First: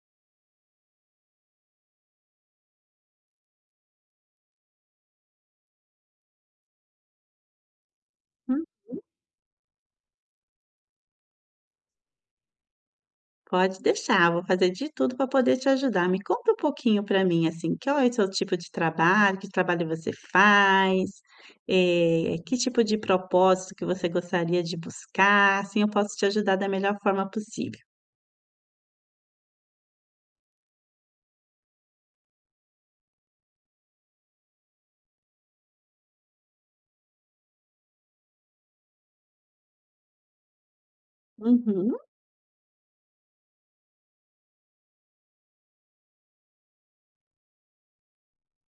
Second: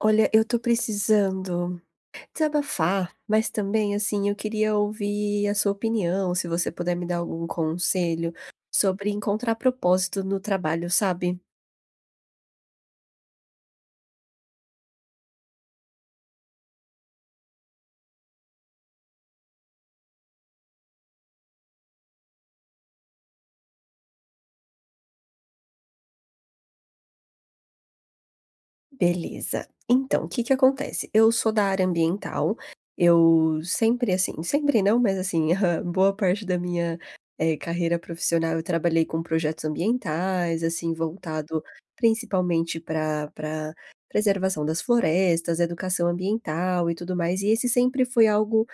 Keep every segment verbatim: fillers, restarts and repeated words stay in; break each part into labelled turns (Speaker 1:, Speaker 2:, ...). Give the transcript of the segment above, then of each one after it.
Speaker 1: Olha, eu tô precisando desabafar, mas também, assim, eu queria ouvir a sua opinião, se você puder me dar algum conselho
Speaker 2: Hum,
Speaker 1: sobre encontrar propósito no trabalho, sabe?
Speaker 2: pode deixar, vou fazer de tudo para poder te ajudar. Me conta um pouquinho para mim, assim, qual é o seu tipo de trabalho, que trabalho você faz, eh, que tipo de propósito que você gostaria de buscar, assim eu posso te ajudar da melhor forma possível.
Speaker 1: Beleza. Então, o que que acontece? Eu sou da área ambiental, eu sempre, assim, sempre não, mas assim, a boa parte da minha eh, carreira profissional eu trabalhei com projetos ambientais, assim, voltado
Speaker 2: Uhum.
Speaker 1: principalmente para para preservação das florestas, educação ambiental e tudo mais, e esse sempre foi algo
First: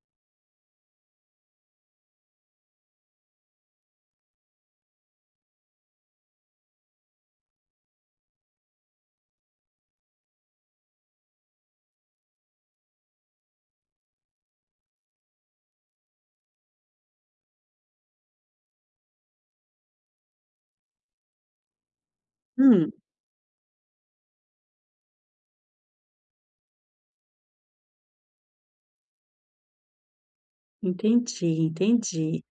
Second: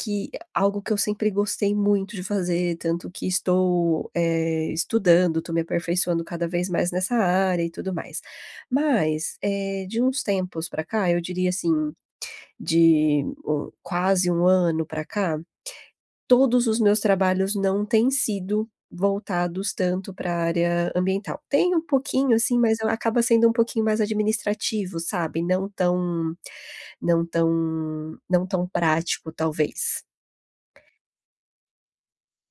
Speaker 1: que é algo que eu sempre gostei muito de fazer, tanto que estou, eh, estudando, estou me aperfeiçoando cada vez mais nessa área e tudo mais. Mas, eh, de uns tempos para cá, eu diria assim, de um quase um ano para cá, todos os meus trabalhos não têm sido voltados tanto para a área ambiental. Tem um pouquinho assim, mas eu
Speaker 2: Hum,
Speaker 1: acaba sendo um pouquinho mais administrativo, sabe, não tão não tão não tão prático, talvez.
Speaker 2: entendi, entendi.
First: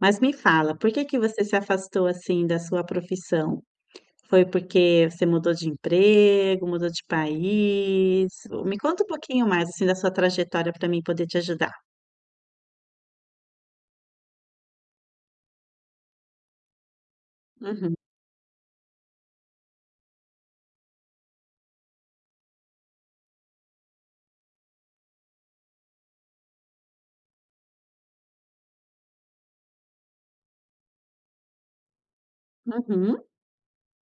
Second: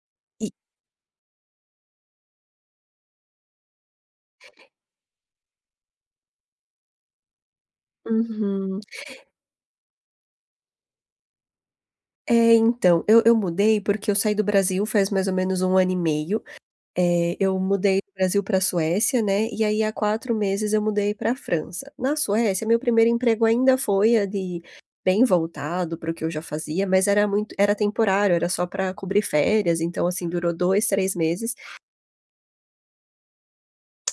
Speaker 2: Mas me fala, por que que você se afastou, assim, da sua profissão? Foi porque você mudou de emprego, mudou de país? Me
Speaker 1: Uhum.
Speaker 2: conta um pouquinho mais, assim, da sua trajetória para mim poder te ajudar.
Speaker 1: É, então, eu eu mudei porque eu saí do Brasil faz mais ou menos um ano e meio. É, eu
Speaker 2: Uhum,
Speaker 1: mudei do Brasil para a Suécia, né, e aí há quatro meses eu mudei para a França. Na Suécia, meu primeiro emprego ainda foi a de bem voltado para o que eu já fazia, mas era muito era temporário, era só para cobrir férias, então, assim, durou dois três meses.
Speaker 2: uhum,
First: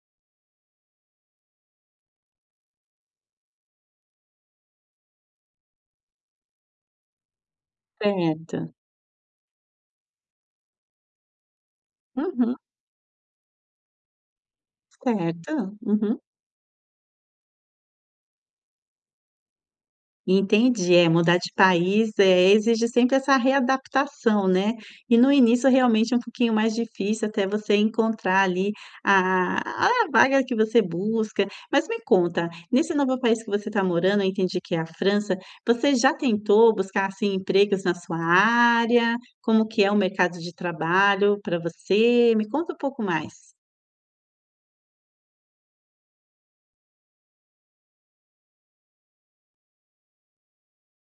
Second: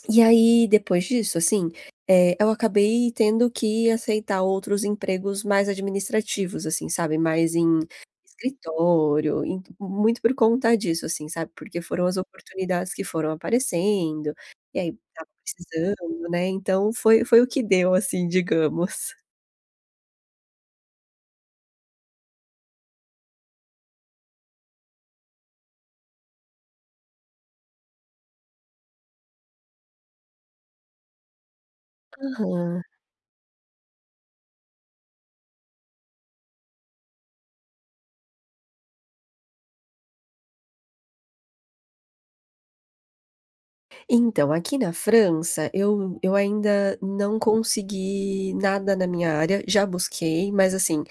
Speaker 1: E aí, depois disso, assim, eh, eu acabei tendo que aceitar outros empregos mais administrativos, assim, sabe, mais em
Speaker 2: certo.
Speaker 1: escritório, em muito por conta disso, assim, sabe, porque foram as
Speaker 2: Uhum,
Speaker 1: oportunidades que foram aparecendo, e aí estava
Speaker 2: certo. Uhum.
Speaker 1: precisando, né, então foi foi o que deu, assim, digamos.
Speaker 2: Entendi, é, mudar de país, é exige sempre essa readaptação, né. E no início realmente é um pouquinho mais difícil até você encontrar ali a a vaga que você busca. Mas me conta,
Speaker 1: Aham.
Speaker 2: nesse novo país que você está morando, eu entendi que é a França, você já tentou buscar, assim, empregos na sua área? Como que é o mercado de trabalho para você? Me conta um pouco mais.
Speaker 1: Então, aqui na França, eu eu ainda não consegui nada na minha área, já busquei, mas, assim,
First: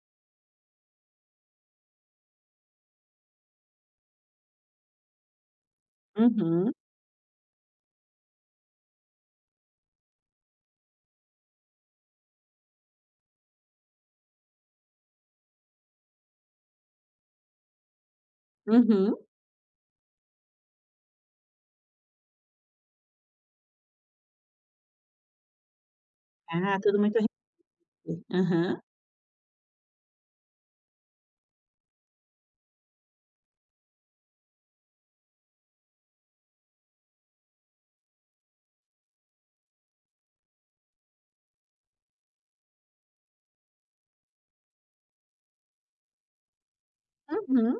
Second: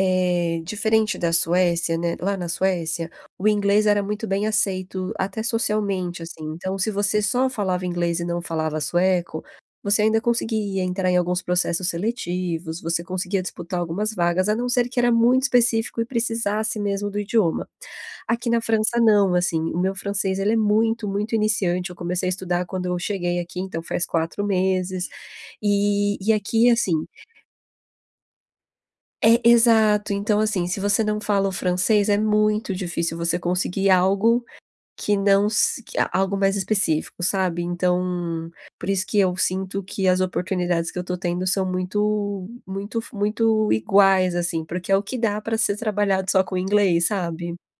Speaker 1: Eh, diferente da Suécia, né, lá na Suécia, o inglês era muito bem aceito, até socialmente, assim.
Speaker 2: Uhum,
Speaker 1: Então, se você só falava inglês e não falava sueco, você ainda conseguia entrar em alguns processos seletivos, você conseguia disputar algumas vagas, a não ser que era muito específico e precisasse mesmo do idioma. Aqui na França
Speaker 2: uhum.
Speaker 1: não, assim, o meu francês ele é muito, muito iniciante, eu comecei a estudar quando eu cheguei aqui, então faz quatro meses, e e aqui,
Speaker 2: Ah, tudo
Speaker 1: assim
Speaker 2: muito restrito. Aham.
Speaker 1: é, exato. Então, assim, se você não fala o francês, é muito difícil você conseguir algo que não s que a- algo mais específico, sabe. Então, por isso que eu sinto que as oportunidades que eu estou tendo são muito muito muito iguais, assim, porque é o que dá para ser trabalhado só com inglês, sabe.
Speaker 2: Uhum.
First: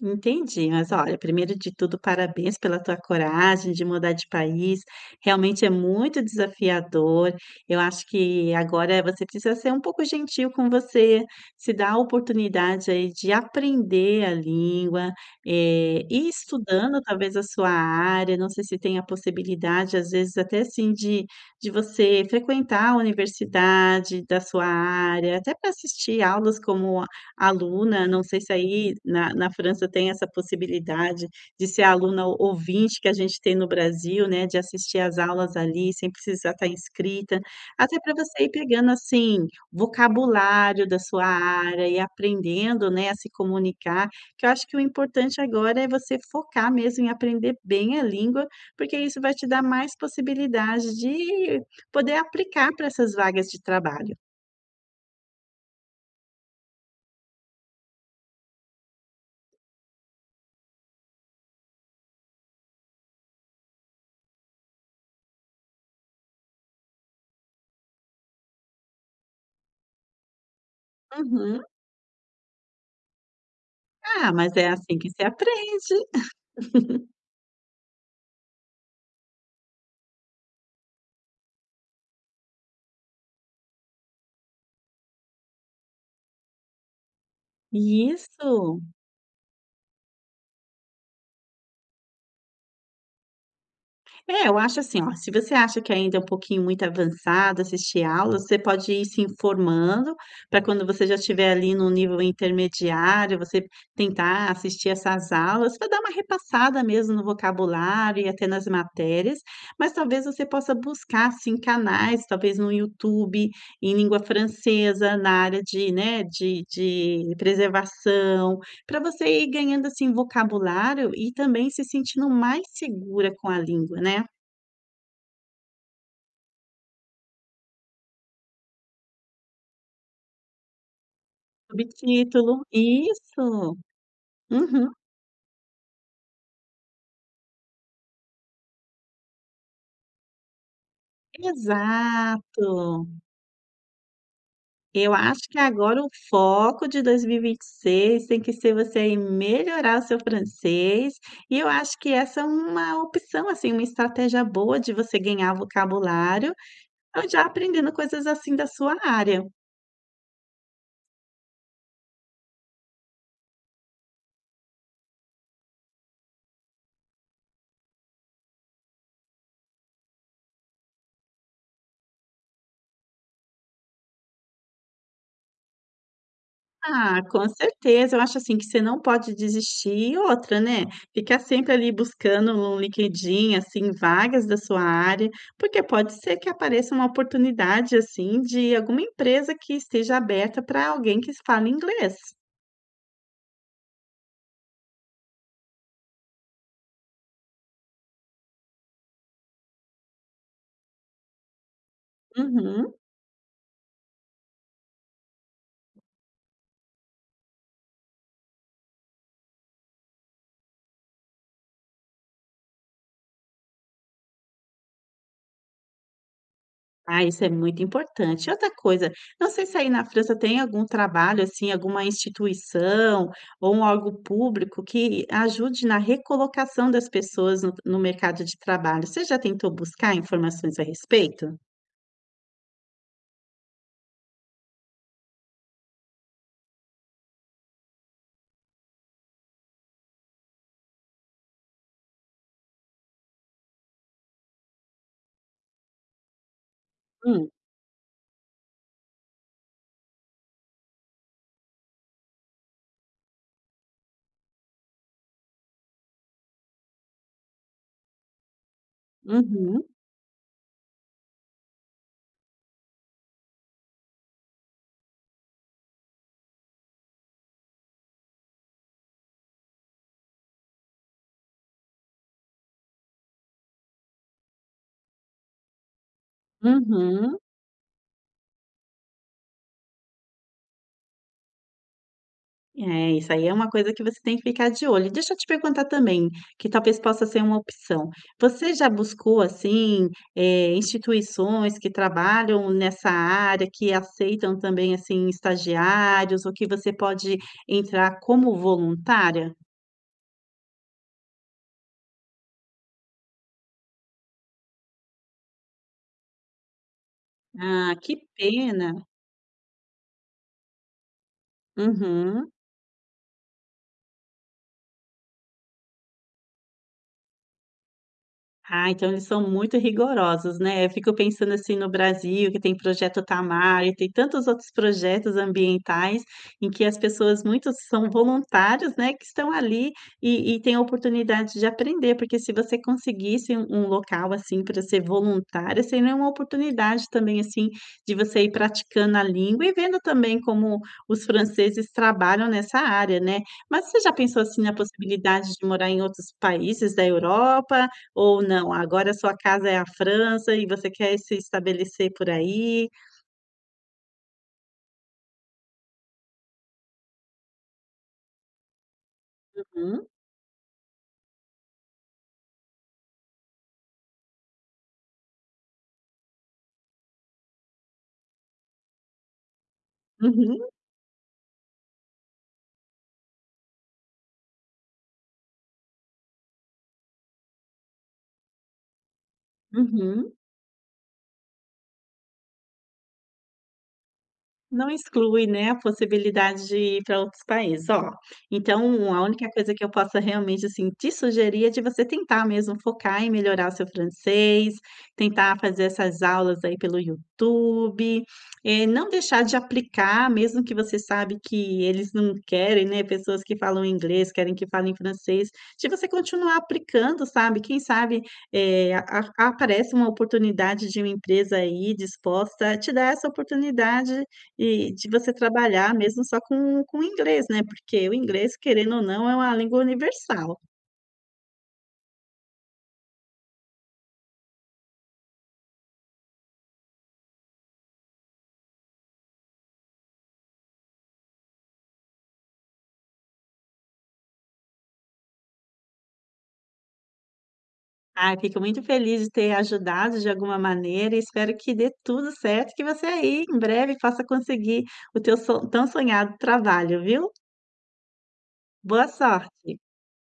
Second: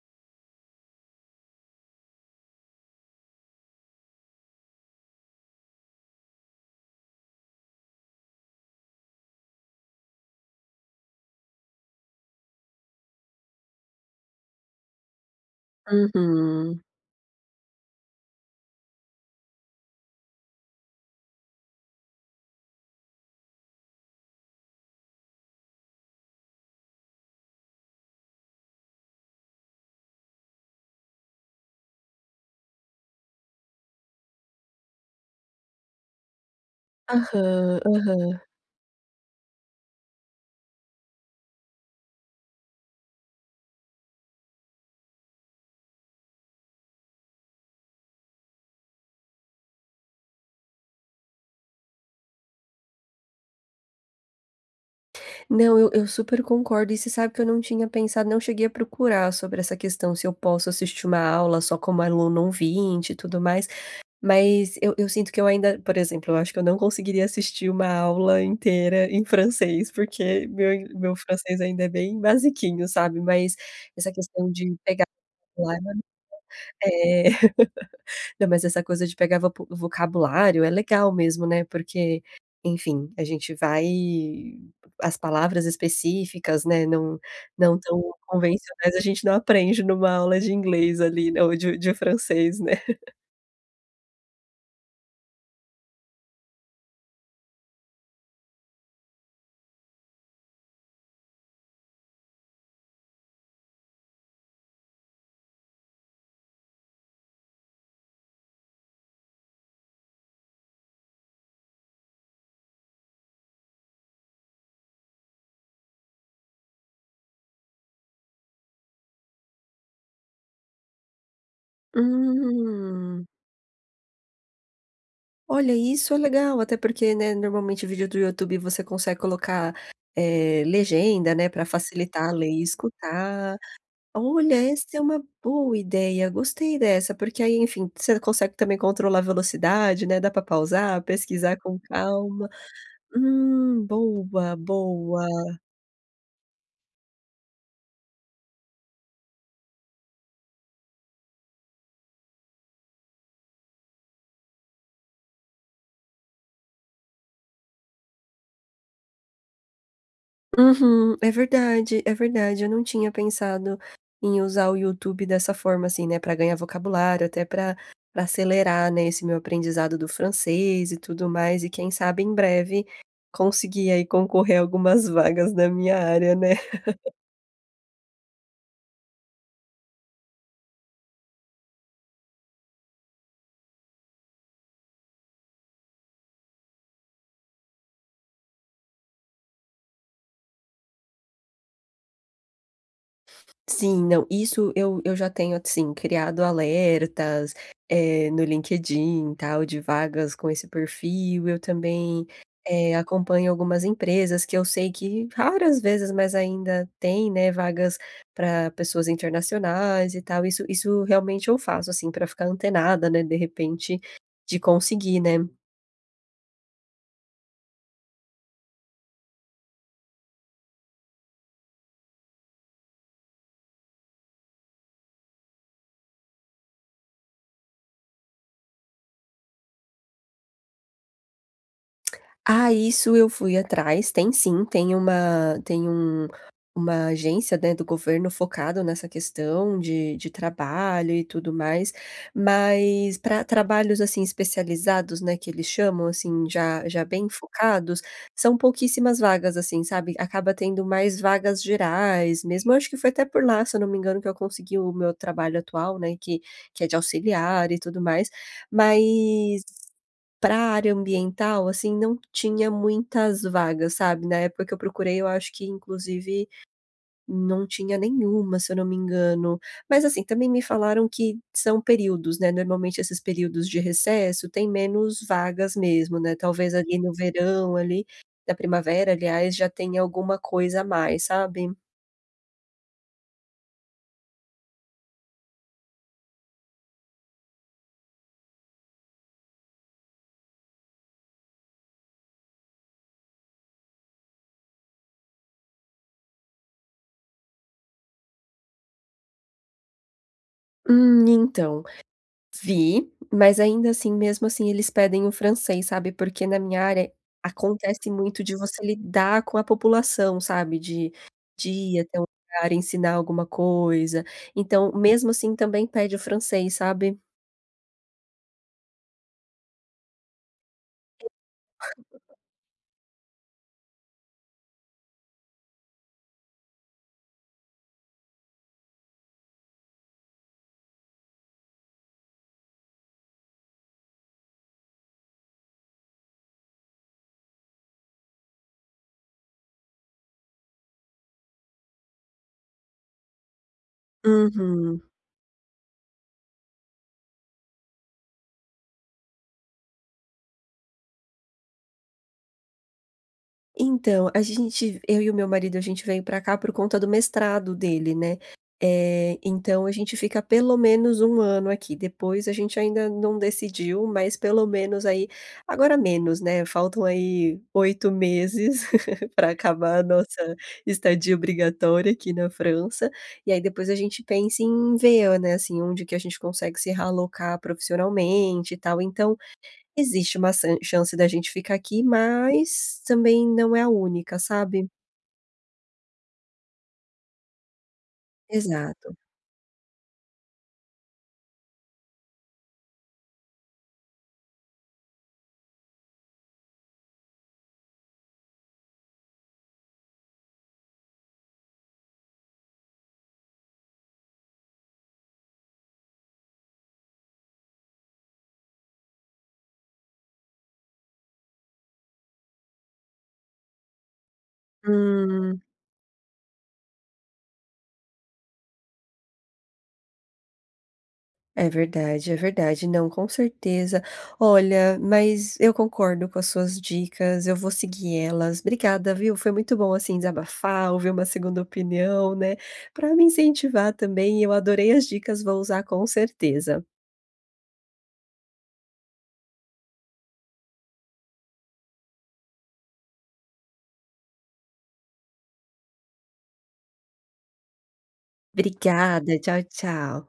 Speaker 2: Entendi. Mas olha, primeiro de tudo, parabéns pela tua coragem de mudar de país. Realmente é muito desafiador. Eu acho que agora você precisa ser um pouco gentil com você, se dar a oportunidade aí de aprender a língua, eh, ir
Speaker 1: Uhum.
Speaker 2: estudando talvez a sua área. Não sei se tem a possibilidade, às vezes, até assim, de, de você frequentar a universidade da sua área, até para assistir aulas como aluna, não sei se aí na na França tem essa possibilidade de ser aluna ou- ouvinte que a gente tem no Brasil, né, de assistir às aulas ali sem precisar estar inscrita,
Speaker 1: Aham,
Speaker 2: até para
Speaker 1: aham.
Speaker 2: você ir pegando, assim, vocabulário da sua área e aprendendo, né, a se comunicar, que eu acho que o importante agora é você focar mesmo em aprender bem a língua, porque isso vai te dar mais possibilidade de poder aplicar para essas vagas de trabalho.
Speaker 1: Não, eu eu super concordo, e você sabe que eu não tinha pensado, não cheguei a procurar sobre essa questão, se eu posso assistir uma aula só como aluno ouvinte e tudo mais. Mas eu eu sinto que eu ainda, por exemplo, eu acho que eu não conseguiria assistir uma aula inteira em francês, porque meu in meu francês
Speaker 2: Uhum.
Speaker 1: ainda é bem basiquinho, sabe. Mas essa
Speaker 2: Ah,
Speaker 1: questão
Speaker 2: mas é
Speaker 1: de
Speaker 2: assim
Speaker 1: pegar
Speaker 2: que se
Speaker 1: vocabulário
Speaker 2: aprende.
Speaker 1: é. Não, mas essa coisa de pegar vopu vocabulário é legal mesmo, né, porque, enfim, a gente vai as palavras específicas, né, não não tão
Speaker 2: Isso.
Speaker 1: convencionais, a gente não aprende numa aula de inglês ali, né, ou de de francês, né.
Speaker 2: É, eu acho assim, ó, se você acha que ainda é um pouquinho muito avançado assistir aulas, você pode ir se informando para quando você já estiver ali no nível intermediário, você tentar assistir essas aulas para dar uma repassada mesmo no vocabulário e até nas matérias, mas talvez você possa buscar assim canais, talvez no YouTube em língua francesa, na área de, né, de, de preservação, para você ir ganhando, assim, vocabulário e também se sentindo mais
Speaker 1: Hum.
Speaker 2: segura com a língua, né.
Speaker 1: Olha, isso é legal, até porque, né, normalmente vídeo do YouTube você consegue colocar, eh, legenda, né, para facilitar a ler
Speaker 2: Subtítulo.
Speaker 1: e escutar.
Speaker 2: Isso.
Speaker 1: Olha, essa
Speaker 2: Uhum.
Speaker 1: é uma boa ideia, gostei dessa, porque aí, enfim, você consegue também controlar a velocidade, né, dá para pausar, pesquisar com calma.
Speaker 2: Exato.
Speaker 1: Hum, boa,
Speaker 2: Eu
Speaker 1: boa.
Speaker 2: acho que agora o foco de dois mil e vinte e seis tem que ser você aí melhorar o seu francês, e eu acho que essa é uma opção, assim, uma estratégia boa de você ganhar vocabulário, ou já aprendendo coisas, assim, da sua área.
Speaker 1: Uhum, é verdade, é verdade. Eu não tinha pensado em usar o YouTube dessa forma, assim, né, para ganhar vocabulário, até para pra acelerar, né, esse meu aprendizado do francês e tudo mais, e quem sabe em breve conseguir aí concorrer a algumas vagas na minha área, né.
Speaker 2: Ah, com certeza. Eu acho, assim, que você não pode desistir. E outra, né, ficar sempre ali buscando no LinkedIn, assim, vagas da sua área, porque pode ser que apareça uma oportunidade, assim, de alguma empresa que esteja aberta para alguém que fala inglês.
Speaker 1: Sim, não, isso eu eu já tenho, assim, criado alertas, eh, no LinkedIn, tal, de vagas com esse perfil. Eu também,
Speaker 2: Uhum.
Speaker 1: eh, acompanho algumas empresas que eu sei que raras vezes, mas ainda tem, né, vagas para pessoas internacionais e tal. Isso isso realmente eu faço, assim, para ficar antenada, né, de repente, de conseguir, né.
Speaker 2: Ah, isso é muito importante. Outra coisa, não sei se aí na França tem algum trabalho, assim, alguma instituição ou um órgão público que ajude na recolocação das pessoas no, no mercado de trabalho. Você já tentou buscar informações a respeito?
Speaker 1: Ah, isso eu fui atrás. Tem sim, tem uma tem um uma agência, né, do governo focado nessa questão de de trabalho e tudo mais, mas para trabalhos, assim, especializados, né, que eles chamam, assim, já já bem
Speaker 2: Hum,
Speaker 1: focados, são pouquíssimas vagas, assim, sabe. Acaba tendo mais vagas gerais mesmo. Acho que foi até por lá, se eu não me engano, que eu consegui o meu trabalho atual, né, que que é de auxiliar e tudo mais, mas
Speaker 2: uhum,
Speaker 1: para a área ambiental, assim, não tinha muitas vagas, sabe. Na época que eu procurei, eu acho que inclusive não tinha nenhuma, se eu não me engano. Mas, assim, também me falaram que são períodos, né, normalmente esses períodos de recesso tem menos vagas mesmo, né, talvez ali no
Speaker 2: uhum.
Speaker 1: verão, ali, na primavera, aliás, já tenha alguma coisa a mais, sabe.
Speaker 2: É, isso aí é uma coisa que você tem que ficar de olho. Deixa eu te perguntar também, que talvez possa ser uma opção. Você já buscou, assim, eh, instituições que trabalham nessa área, que aceitam também, assim, estagiários, ou que você pode entrar como voluntária?
Speaker 1: Hum, então... Vi, mas ainda assim, mesmo assim, eles pedem o francês, sabe, porque na minha área
Speaker 2: Ah,
Speaker 1: acontece
Speaker 2: que
Speaker 1: muito de você
Speaker 2: pena.
Speaker 1: lidar com a população, sabe, de de ir até um
Speaker 2: Uhum.
Speaker 1: lugar, ensinar alguma coisa, então mesmo assim também pede o francês, sabe.
Speaker 2: Ah, então eles são muito rigorosos, né. Eu fico pensando, assim, no Brasil, que tem projeto Tamar e tem tantos outros projetos ambientais em que as pessoas muitos são voluntários, né, que estão ali e e têm a oportunidade de aprender, porque se você conseguisse um um local, assim, para ser voluntária, seria uma oportunidade também, assim, de você ir praticando a língua e vendo também como os franceses trabalham nessa área, né. Mas você já pensou, assim, na
Speaker 1: Uhum.
Speaker 2: possibilidade de morar em outros países da Europa ou não, agora a sua casa é a França e você quer se estabelecer por aí.
Speaker 1: Então, a gente, eu e o meu marido, a gente veio pra cá por conta do mestrado dele, né. Eh, então a
Speaker 2: Uhum.
Speaker 1: gente fica pelo menos um ano aqui, depois a gente ainda não decidiu, mas pelo menos aí agora menos, né, faltam aí oito meses para acabar a nossa
Speaker 2: Uhum,
Speaker 1: estadia obrigatória aqui na França, e aí depois a gente pensa em ver, né, assim, onde que a gente consegue se realocar profissionalmente e tal. Então
Speaker 2: uhum.
Speaker 1: existe uma san chance da gente ficar aqui, mas também não é a única, sabe.
Speaker 2: Não exclui, né, a possibilidade de ir para outros países. Ó, então
Speaker 1: Exato.
Speaker 2: a única coisa que eu possa realmente, assim, te sugerir é de você tentar mesmo focar em melhorar o seu francês, tentar fazer essas aulas aí pelo YouTube, eh, não deixar de aplicar, mesmo que você sabe que eles não querem, né, pessoas que falam inglês, querem que falem francês, de você continuar aplicando, sabe, quem sabe, eh, a a aparece uma oportunidade de uma empresa aí disposta a te dar essa oportunidade e de você
Speaker 1: Hum,
Speaker 2: trabalhar mesmo só com com o inglês, né, porque o inglês, querendo ou não, é uma língua universal.
Speaker 1: é verdade, é verdade. Não, com certeza. Olha, mas eu concordo com as suas dicas, eu vou seguir elas. Obrigada, viu. Foi muito bom, assim, desabafar, ouvir uma segunda opinião, né, para me incentivar também. Eu adorei as dicas, vou usar com certeza.
Speaker 2: Ah, fico muito feliz de ter ajudado de alguma maneira e espero que dê tudo certo, que você aí em breve possa conseguir o teu son tão sonhado trabalho, viu. Boa
Speaker 1: Obrigada, tchau,
Speaker 2: sorte.
Speaker 1: tchau.